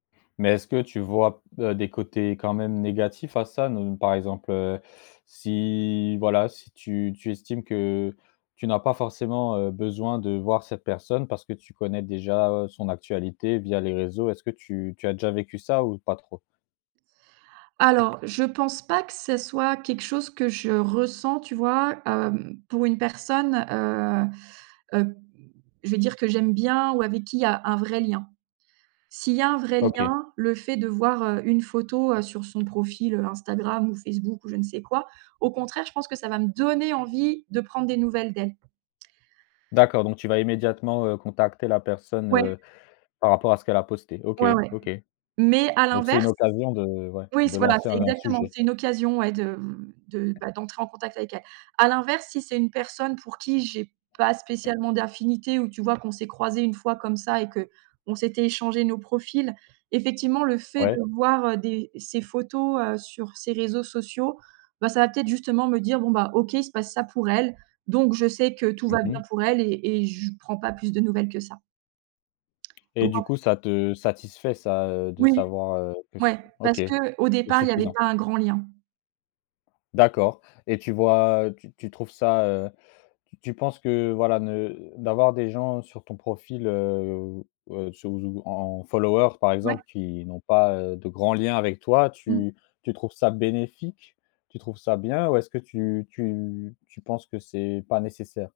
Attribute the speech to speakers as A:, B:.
A: Mais est-ce que tu vois b heu, des côtés quand même négatifs à ça? Ne par exemple, heu, si, voilà, si tu tu estimes que tu n'as pas forcément, heu, besoin de voir cette personne parce que tu connais déjà son actualité via les réseaux, est-ce que tu tu as déjà vécu ça ou pas trop?
B: Alors, je pense pas que ce soit quelque chose que je ressens, tu vois, hem, pour une personne, heu, heu, je vais dire que j'aime bien ou avec qu'il y a un vrai lien. S'il y a un vrai
A: OK.
B: lien, le fait de voir, heu, une photo, heu, sur son profil, heu, Instagram ou Facebook ou je ne sais quoi, au contraire, je pense que ça va me donner envie de prendre des nouvelles d'elle.
A: D'accord, donc tu vas immédiatement, heu, contacter la personne,
B: Ouais.
A: heu, par rapport à ce qu'elle a posté? OK,
B: Ouais, ouais,
A: OK.
B: mais à
A: Donc c'est une
B: l'inverse
A: occasion de ouais,
B: oui, c
A: de
B: voilà,
A: lancer
B: c'est
A: un
B: exactement,
A: sujet.
B: c'est une occasion, ouais, de, mmh, de bah, d'entrer en contact avec elle. À l'inverse, si c'est une personne pour qui j'ai pas spécialement d'affinité ou, tu vois, qu'on s'est croisés une fois comme ça et qu'on s'était échangés nos profils, effectivement, le fait
A: Ouais.
B: de voir des ses photos, heu, sur ses réseaux sociaux, ben, ça va peut-être justement me dire: «Bon, bah, OK, il se passe ça pour elle, donc je sais que tout
A: Mmh
B: va bien
A: mh.
B: pour elle» et et je prends pas plus de nouvelles que ça.
A: Et
B: Donc, en
A: du
B: f
A: coup, ça te satisfait ça, heu, de
B: Oui.
A: savoir, heu, que s
B: Ouais,
A: OK,
B: parce qu'au
A: c'est
B: départ il y avait
A: suffisant.
B: pas un grand lien.
A: D'accord et tu vois tu tu trouves ça, heu, tu tu penses que, voilà, ne d'avoir des gens sur ton profil, heu, sur z ou en followers, par
B: Ouais.
A: exemple, qui n'ont pas, heu, de grands liens avec toi,
B: Mmh.
A: tu tu trouves ça bénéfique? Tu trouves ça bien ou est-ce que tu tu tu penses que c'est pas nécessaire?